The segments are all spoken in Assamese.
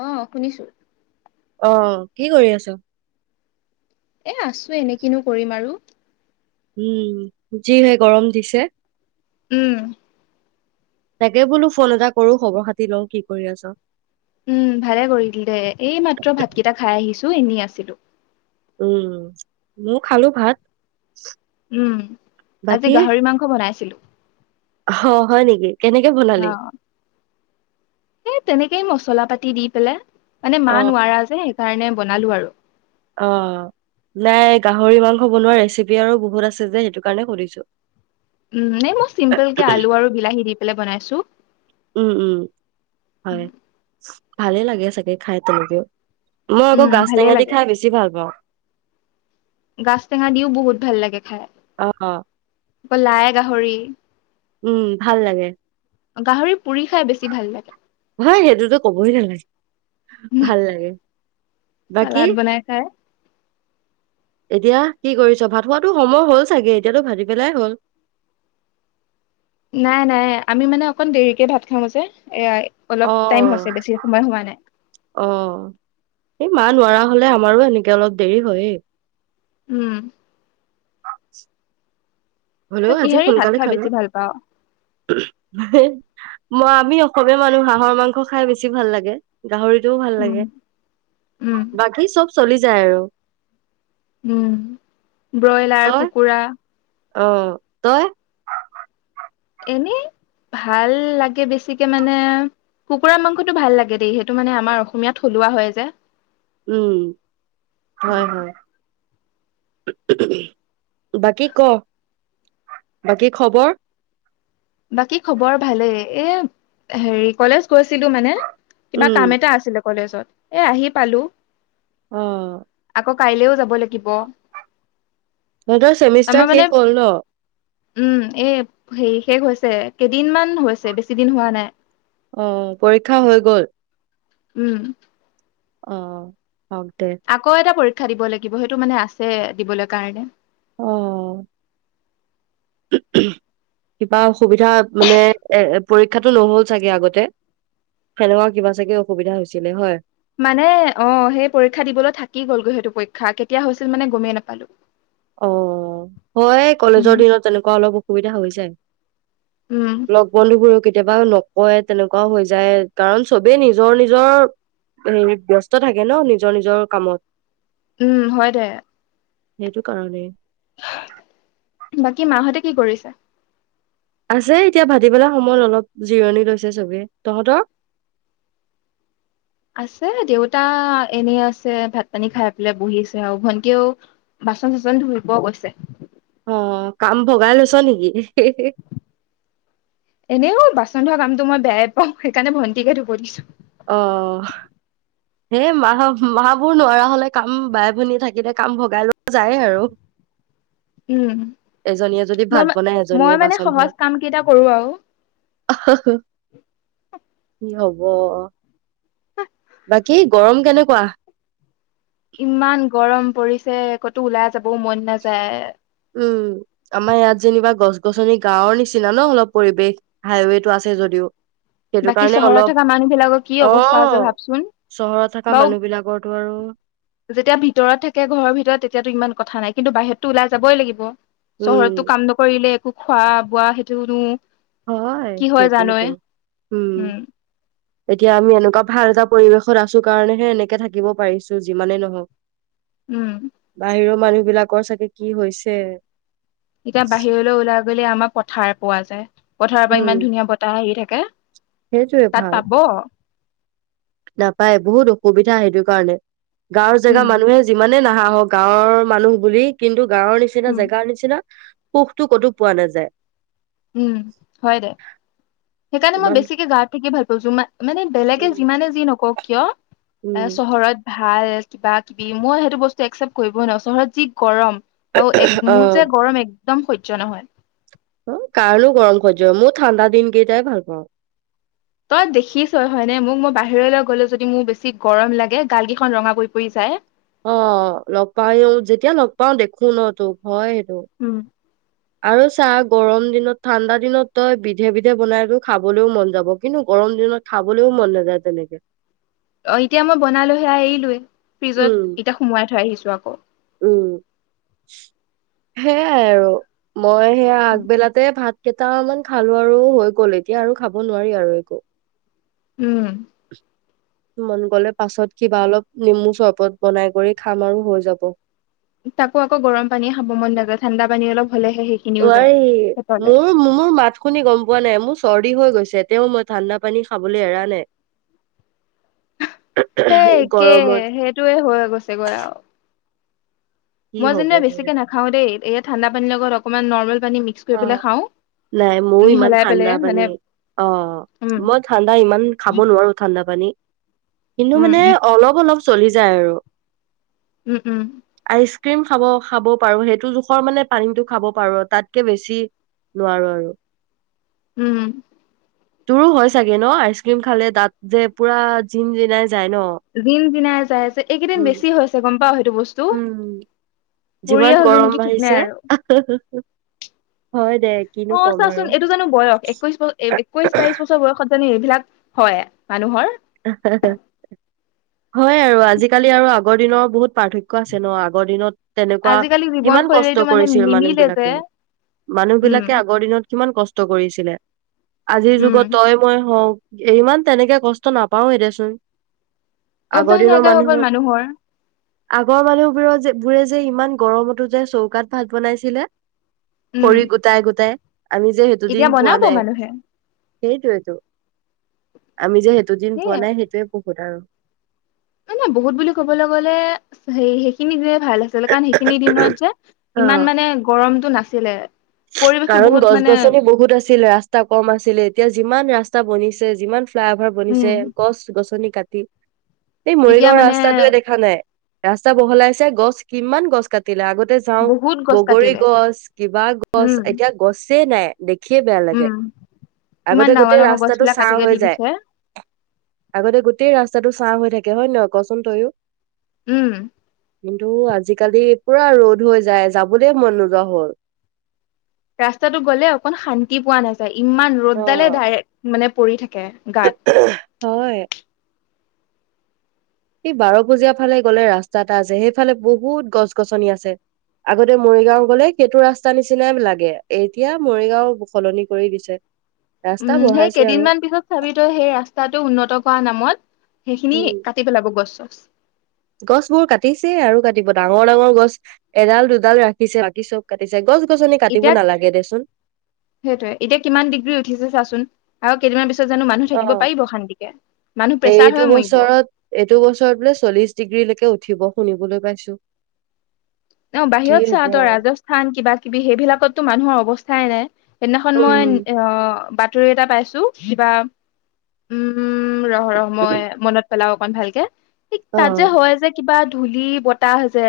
অ', শুনিছো। অ', কি কৰি আছ? এ আছোঁ এনে, কিনো কৰিম আৰু! উম, যি হে গৰম দিছে! উম। তাকে বোলো ফোন এটা কৰোঁ, খবৰ খাতি লওঁ কি কৰি আছ উম ভালে কৰিলি দে, এই মাত্ৰ ভাতকেইটা খাই আহিছোঁ, এনেই আছিলোঁ। উম, মই খালোঁ ভাত। উম, আজি বাকী গাহৰি মাংস বনাইছিলো। অ', হয় নেকি, কেনেকে বনালি? অ এই তেনেকেই মছলা পাতি দি পেলায়। এনে অ মা নোৱাৰা যে সে কাৰণে বনালোঁ আৰু। অ', নাই গাহৰি মাংস বনোৱা ৰেচিপি আৰু বহুত আছে যে সেইটো কাৰণে সুধিছো। উম, মানে মই চিম্পুলকে আলু আৰু বিলাহী দি পেলাই বনাইছো। উম উম হয় ভালে লাগে চাগে খাই তেনেকে। মই আকৌ উম গাজ ভালে টেঙা দি লাগে খাই বেছি ভাল পাওঁ। গাজ টেঙা দিওঁ বহুত ভাল লাগে খাই। অ', অ'। আকৌ লাই গাহৰি। উম, ভাল লাগে। গাহৰি পুৰি খাই বেছি ভাল লাগে। হয় সেইটোতো ক'বই নালাগে, ভাল লাগে। বাকী চালাদ বনাই খায়। এতিয়া কি কৰিছ' ভাত খোৱাটো সময় হ'ল চাগে এতিয়াতো ভাটি বেলাই হ'ল। নাই নাই আমি মানে অকণ দেৰিকে ভাত খাওঁ যে, এইয়া অলপ টাইম অ'। হৈছে বেছি সময় হোৱা নাই। অ', এই মা নোৱাৰা হ'লে আমাৰো এনেকে অলপ দেৰি হয়ে। উম। [inaudible] হ'লেও তই আজি কিহেৰি ভাত সোনকালে খাই খালোঁ। বেছি ভাল পাওঁ আমি অসমীয়া মানুহ হাঁহৰ মাংস খাই বেছি ভাল লাগে। গাহৰিটোও ভাল উম লাগে, উম বাকী চব চলি যায় আৰু। উম, ব্ৰইলাৰ কুকুৰা। অহ, তই? এনেই ভাল লাগে বেছিকে মানে কুকুৰা মাংসটো ভাল লাগে দেই, সেইটো মানে আমাৰ অসমীয়াত থলুৱা হয় যে। উম, হয় উম, হয়। বাকী ক' বাকী খবৰ? বাকী খবৰ ভালেই, এ হেৰি কলেজ কৈছিলো মানে কিবা উম, কাম এটা আছিল। কলেজত, এ আহি পালোঁ। অ'। কাইলেও যাব লাগিব। তহঁতৰ আমাৰ চেমিষ্টাৰ মানে শেষ হ'ল ন'? উম, এ সে শেষ হৈছে, কেইদিনমান হৈছে বেছি দিন হোৱা নাই। অ', পৰীক্ষা হৈ গ'ল? উম। অ'। হওক দে। আকৌ এটা পৰীক খা দিব লাগিব, সেইটো মানে আছে দিবলৈ কাৰণে। অম কিবা অসুবিধা মানে, এ পৰীক্ষাটো নহ'ল চাগে আগতে সেনেকুৱা কিবা চাগে অসুবিধা হৈছিলে হয়। মানে অ' সেই পৰীক্ষা দিবলৈ থাকি গ'লগৈ, সেইটো পৰীক্ষা কেতিয়া হৈছিল মানে গমেই নাপালো। অ', হয় কলেজৰ উম। দিনত তেনেকুৱা অলপ। সুবিধা হৈ যায়। উম, লগ বন্ধুবোৰক কে কেতিয়াবা নকয় তেনেকুৱাও হৈ যায় কাৰণ চবেই নিজৰ নিজৰ হেৰিত ব্যস্ত থাকে ন' নিজৰ নিজৰ কামত। উম, হয় দে। সেইটো কাৰাগে বাকী মাহঁতে কি কৰিছে? আছে, এতিয়া ভাটিবেলা সময়ত অলপ জিৰণি লৈছে চবে, তহঁতৰ? আছে, দেউতা এনে আছে ভাত পানী খাই পেলাই বহিছে আৰু ভন্টিও বাচন চাচন ধুব গৈছে। অ কাম ভগাই লৈছ' নেকি? এ বাচন ধোৱা কামটো মই বেয়াই পাওঁ সেইকাৰণে ভণ্টিকে ধুব দিছো। অ', সেই মাহ মাহবোৰ নোৱাৰা হ'লে কাম বাই ভনী থাকিলে কাম ভগাই লোৱা যায় আৰু। উম, এজনীয়ে যদি মই, ভাত বনাই মই এজনীয়ে মানে সহজ কাম কেইটা কৰোঁ আৰু। অহ। হ'ব। বাকী গৰম কেনেকুৱা? ইমান গৰম পৰিছে ক'তো ওলাই যাবও মন নাযায়। উম, আমাৰ ইয়াত যেনিবা গছ-গছনি গাঁওৰ নিচিনা ন, অলপ পৰিৱেশ হাইৱেটো আছে যদিও। সেইটো বাকী কাৰণে চহৰত অলপ থকা মানুহ বিলাকৰ কি অ অৱস্থা হৈছে ভাবচোন। চহৰত থকা বও মানুহ বিলাকৰতো আৰু যেতিয়া ভিতৰত থাকে ঘৰৰ ভিতৰত তেতিয়াতো ইমান কথা নাই। কিন্তু বাহিৰতো ওলাই যাবই লাগিব। চহৰতটো উম কাম নকৰিলে একো খোৱা বোৱা সেইটোনো হয় কি জানই সেইটোৱেটো উম এতিয়া আমি এনেকুৱা ভাল এটা পৰিৱেশত আছো কাৰণেহে এনেকে থাকিব পাৰিছো যিমানেই নহওক উম বাহিৰৰ মানুহ বিলাকৰ চাগে কি হৈছে এতিয়া বাহিৰলৈও ওলাইব ব আমাৰ পথাৰ পোৱা যায় পথাৰৰ পৰা উম ইমান ধুনীয়া বতাহ আহি থাকে সেইটোয়ে ক তাত ভাল পাব নাপায় বহুত অসুবিধা সেইটো কাৰণে গাঁৱৰ জেগা উম মানুহে যিমানে নাহ হাহ ক গাঁৱৰ মানুহ বুলি কিন্তু গাঁওৰ নিচিনা উম জেগাৰ নিচিনা সুখটো ক'তো পোৱা নাযায় উম হয় দে সেইকাৰণে মই ইমান বেছিকে গাঁওত থাকি ভাল দুয়ো মান মানে বেলেগে উম যিমানে যি নকওক কিয় এ উম, চহৰত ভাল কিবা কিবি মই সেইটো বস্তু একচেপ্ট কৰিবই নোৱাৰো চহৰত যি গৰম আৰু এক অ মোৰ যে গৰম এক একদম সয্য নহয় অ কাৰণো গৰম সয্য মই ঠাণ্ডা দিন কেইটাই ভাল পাওঁ তই দেখিছ হয়নে মোক মই বাহিৰলৈ গলে যদি মোৰ বেছি গৰম লাগে গালকেইখন ৰঙা কৰি পৰি যায় অ লগ পা যেতিয়া লগ পাও দেখো ন তোক হয় উম আৰু চাহ গৰম দিনত ঠাণ্ডা দিনত তই বিধে বিধে বনাইো খাবলৈও মন যাব কিন্তু গৰম দিনত খাবলৈও মন নাযায় তেনেকে অ এতিয়া মই বনালোহে এৰিলোয়ে উম ফ্ৰিজত এতিয়া সোমোৱাই থৈ আহিছো আকৌ উম সেইয়াই আৰু মই সেয়া আগবেলাতে ভাত কেইটামান খালো আৰু হৈ গ'ল এতিয়া আৰু খাব নোৱাৰি আৰু একো। উম। মন গ'লে পাছত কিবা অলপ নেমু চবত বনাই কৰি খাম আৰু হৈ যাব। তাকো আকৌ গৰম পানীয়ে খাব মন নাযায় ঠাণ্ডা পানী অলপ হলেহে সেইখিনিও যায় নোৱাৰি পেটলে মোৰ-মোৰ মাত শুনি গম পোৱা নাই? মোৰ চৰ্দি হৈ গৈছে যে তেও মই ঠাণ্ডা পানী খাবলৈ এৰা নাই। একেই গৰমত সেইটোয়ে হৈ গৈছে গৈ আৰু। কি মই যেন হ'বগে বেছিকে নাখাওঁ দেই ইয় ঠাণ্ডা পানীৰ লগত অকমান নৰ্মেল পানী মিক্স কৰি পেলাই অঁ', খাওঁ নাই মোৰো ইমান মিহলাই পেলাই ঠাণ্ডা মানে পানী অঁ', উম মই ঠাণ্ডা ইমান খাব নোৱাৰো ঠাণ্ডা পানী। কিন্তু উম মানে অলপ, অলপ চলি যায় আৰু। উম, উম। আইচ ক্ৰীম খাব খাব পাৰো সেইটো জোখৰ মানে পানীতটো খাব পাৰো তাত কে বেছি নোৱাৰোঁ আৰু। উম। তোৰো হয় চাগে ন? আইচ ক্ৰীম খালে তাত যে পুৰা জিনজিনাই জিনজিনাই যায় যে এইকেইদিন উম, বেছি গম পাওঁ সেই টো বস্তু। উম, বুঢ়ীয়ে যিমান হলো নেকি গৰম ঠিক বাঢ়িছে। [unintelligible] দে কিনো অঁ', ক'ম চাচোন আৰু। এইটো জানো বয়স? একৈশ বছ-একৈশ বাইশ বছৰ বয়সত জানো এইবিলাক হয় মানুহৰ হয় আৰু আজিকালি আৰু আগৰ দিনৰ বহুত পাৰ্থক্য আছে ন আগৰ দিনত তেনেকুৱা আজিকালি কিমান কষ্ট জীৱনশৈলীটো মানে কৰিছিল মানুহ নিমিলে যে বিলাকে। মানুহ বিলাকে উম আগৰ দিনত কিমান কষ্ট কৰিছিলে। আজিৰ যুগত উম তই মই হওঁ ইমান তেনেকৈ কষ্ট নাপাওঁয়ে দেচোন। আগৰ অভ্যাস দিনৰ নাইকীয়া হৈ গ'ল মানুহত মানুহৰ। আগৰ মানুহবোৰ বোৰে যে ইমান গৰমতো যে চৌকাত ভাত বনাইছিলে। উম খৰি গোটাই, গোটাই। আমি যে সেইটো দিন এতিয়া পোৱা বনাব নাই। মানুহে সেইটোৱেটো, আমি যে দুদিন পোৱা নাই সেইটোৱে বহুত আৰু। মানে বহুত বুলি ক'বলৈ গ'লে হেৰি সেইখিনি যে ভাল আছিলে কাৰণ সেইখিনি দিনত যে অ'। ইমান মানে গৰমটো নাছিলে। পৰিৱেশটো কাৰণ বহুত মানে গছ-গছনি বহুত আছিল ৰাস্তা কম আছিলে এতিয়া যিমান ৰাস্তা বনিছে যিমান ফ্লাই অভাৰ বনিছে উম গছ-গছনি কাট [inaudible] এই এতিয়া মৰিগাঁওৰ মানে ৰাস্তাটোৱে দেখা নাই। ৰাস্তা বহলাইছে গছ কিমান গছ কাট তিলে আগতে যাওঁ বহুত গছ বগৰী কাটিলে গছ, কিবা গছ উম এতিয়া গছেই নাই। দেখিয়ে বেয়া লাগে উম ইমান আগতে ডাঙৰ গোটেই ডাঙৰ গছ ৰাস্তাটো বিলাক চাঁ কাটি হৈ কাটি যায় দিছে। আগতে গোটেই ৰাস্তাটো চাঁ হৈ থাকে হয় নহয় কচোন তয়ো। উম। কিন্তু আজিকালি পুৰা ৰ'দ হৈ যায় যাবলৈ মন নোযোৱা হ'ল। ৰাস্তাটো গ'লে অকন শান্তি পোৱা নাযায়। ইমান অ ৰ'দডালে ধাৰে মানে পৰি থাকে। কে হয় গাত সে বাৰ পূজীয়া ফালে গলে ৰাস্তা এটা আছে সেইফালে বহুত গছ-গছনি আছে আগতে মৰিগাঁও গ'লে সেইটো ৰাস্তা নিচিনাই লাগে এতিয়া মৰিগাঁও সলনি কৰি দিছে। ৰাস্তা উম, সেই বঢ়াইছে আৰু কেইদিনমান পিছত চাবি তই সেই ৰাস্তাটো উন্নত কৰা নামত সেইখিনি কাটি পেলাব গছ গছ বোৰ কাটিছে আৰু কাটিব ডাঙৰ, ডাঙৰ গছ এডাল দুডাল ৰাখিছে বাকী চব কাটিছে গছ গছনি কাটিব এতিয়া নালাগে দেচোন সেইটোৱে এতিয়া কিমান ডিগ্ৰী উঠিছে চাচোন। আৰু কেইদিনমান পিছ অ', মানুহ প্ৰেছাৰ এইটো হৈ মৰিব বছৰত এইটো বছৰত বোলে চল্লিশ ডিগ্ৰীলৈকে উঠি উঠিব শুনিবলৈ পাইছো। ন' কি বাহিৰত চা হব তই ৰাজস্থান কিবা কিবি সেইবিলাকটো মানুহৰ অৱস্থা চাইনাই। সেইদিনাখন মই উম অহ, বাট এটা পাইছো কিবা, উম উম, ৰহ ৰহ মই মনত পেলাওঁ। অমান ভালকে। ঠিক অ তাত যে হয় যে কিবা ধূলি বতাহ হৈছে।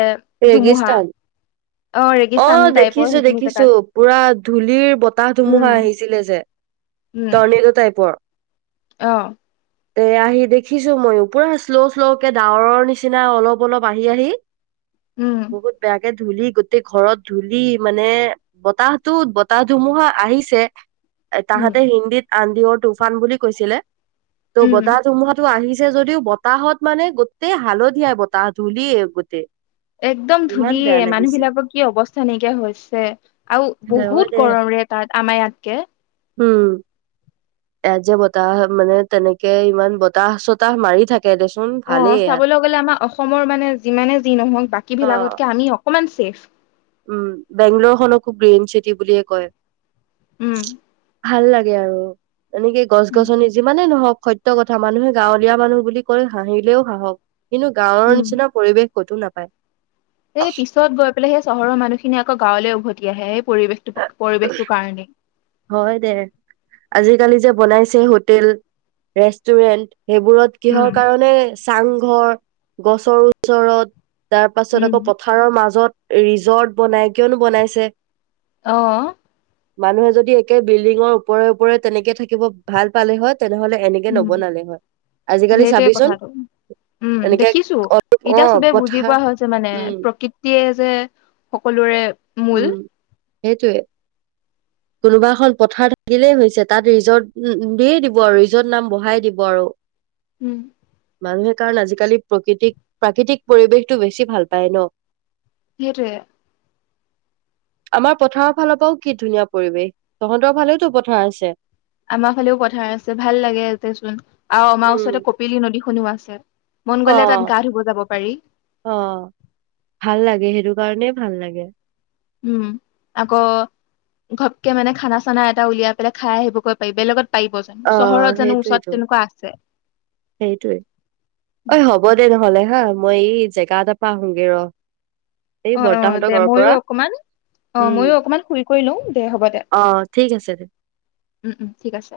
ৰেগিস্তান ৰেগিস্তান অ', টাইপৰ দেখিছো সেইখিনি দেখিছো জেগাত পুৰা ধূলিৰ বতাহ উম ধুমুহা আহিছিলে যে। টৰ্নেডো টাইপৰ। অহ। তে আহি দেখিছো মই পুৰা শ্ল' শ্ল'কে ডাৱৰৰ নিচিনা অলপ অলপ আহি আহি উম বহুত বেয়াকে ধূলি গোটেই ঘৰত। ধূলি, মানে, বতাহটোত বতাহ-ধুমুহা আহিছে উম তাহাতে হিন্দীত আঁধিৰ তুফান বুলি কৈছিলে ত', উম বতাহ-ধুমুহাটো আহি ছে যদিও। বতাহত, মানে, গোটেই হালধীয়াই। বতাহ, ধূলিয়ে গোটেই একদম ইমান ধূলিয়ে। বেয়া লাগিছে মানুহবিলাকৰ কি অৱস্থা নাইকিয়া হৈছে। আৰু হয় দে বহুত গৰম ৰে তাত আমৰ ইয়াতকে উম, ইয়াত যে বতাহ, মানে, তেনেকে ইমান বতাহ-চতাহ মাৰি থাক অ', চাবলৈ গ'লে আমাৰ অসমৰ, মানে, যিমানে যি নহওক, বাকী অ'। বিলাকতকে আমি অ কমান চেফ উম, বেংগালৰখনকো গ্ৰীণ চিটি বুলিয়েই কয়। উম। ভাল লাগে আৰু এনেকে গছ-গছনি যিমানে নহওক সত্য কথা। মানুহে গাঁৱলীয়া মানুহ বুলি কয়। হাঁহিলেও হাঁহক কিন্তু গাঁৱৰ উম নিচিনা পৰিৱেশ ক'তো নাপায় এই পিছত গৈ পেলাই সেই চহৰৰ মানুহখি খিনি আকৌ গাঁৱলৈ উভতি আহে। পৰিৱেশটো, পৰিৱেশটো কাৰণে হয় দে আজিকালি যে বনাইছে হোটেল, ৰেষ্টুৰেণ্ট সেইবোৰত কিহৰ উম কাৰণে চাংঘৰ গছৰ ওচৰত তাৰ পাছত উম আকৌ পথাৰৰ মাজত ৰিজৰ্ট বনাই কিয়নো বনাইছে। অহ। মানুহে যদি একে বিল্ডিঙৰ ওপৰে ওপৰে তেনেকে থাকিব ভাল পালেহত উম, আজিকালি সেইটোৱে চাবিচোন কথাটো উম, এনেকে দেখিছো অ এতিয়া চবেই বুজি পথাৰ পোৱা হৈছে মানে উম প্ৰকৃতিয়ে যে সকলোৰে মূল উম। সেইটোৱে। কোনোবা এখন পথাৰ থাকিলেই হৈছে তাত ৰিজৰ্ট দিয়ে দিব আৰু ৰিজৰ্ট নাম বঢ়াই দিব আৰু। উম। মানুহে কাৰণ আজিকালি প্ৰকৃতিক প্ৰাকৃতিক পৰিৱেশটো বেছি ভাল পায় ন'। সেইটোৱে। আমাৰ পথাৰৰ ফালৰ পৰাও কি ধুনীয়া পৰিৱেশ, তহঁতৰ ফালেওতো পথাৰ আছে। আমাৰ ফালেও পথাৰ আছে ভাল লাগেতেচোন আৰু আমাৰ উম ওচৰতে কপিলি নদী শুনোৱা আছে মন অ গ'লে তাত গা ধুব যাব পাৰি অ ভাল লাগে সেইটো কাৰণে ভাল লাগে উম আকৌ ঘপকে মানে খানা চানা এটা উলিয়াই পেলাই খাই আহিবগৈ পাৰি বে লগত অ সেইটোোৱেইটো আছে। সেইটোোৱে অ হ'ব দে নহ'লে হা মই এই জেগা এ পাহোগৈ ৰ এই অ অ বৰ্তাহঁতৰ দে ঘৰৰ ময়ো পৰা অকমান অ উম ময়ো অকমান শুই কৰি লওঁ দে হ'ব দে অ ঠিক আছে উম উম ঠিক আছে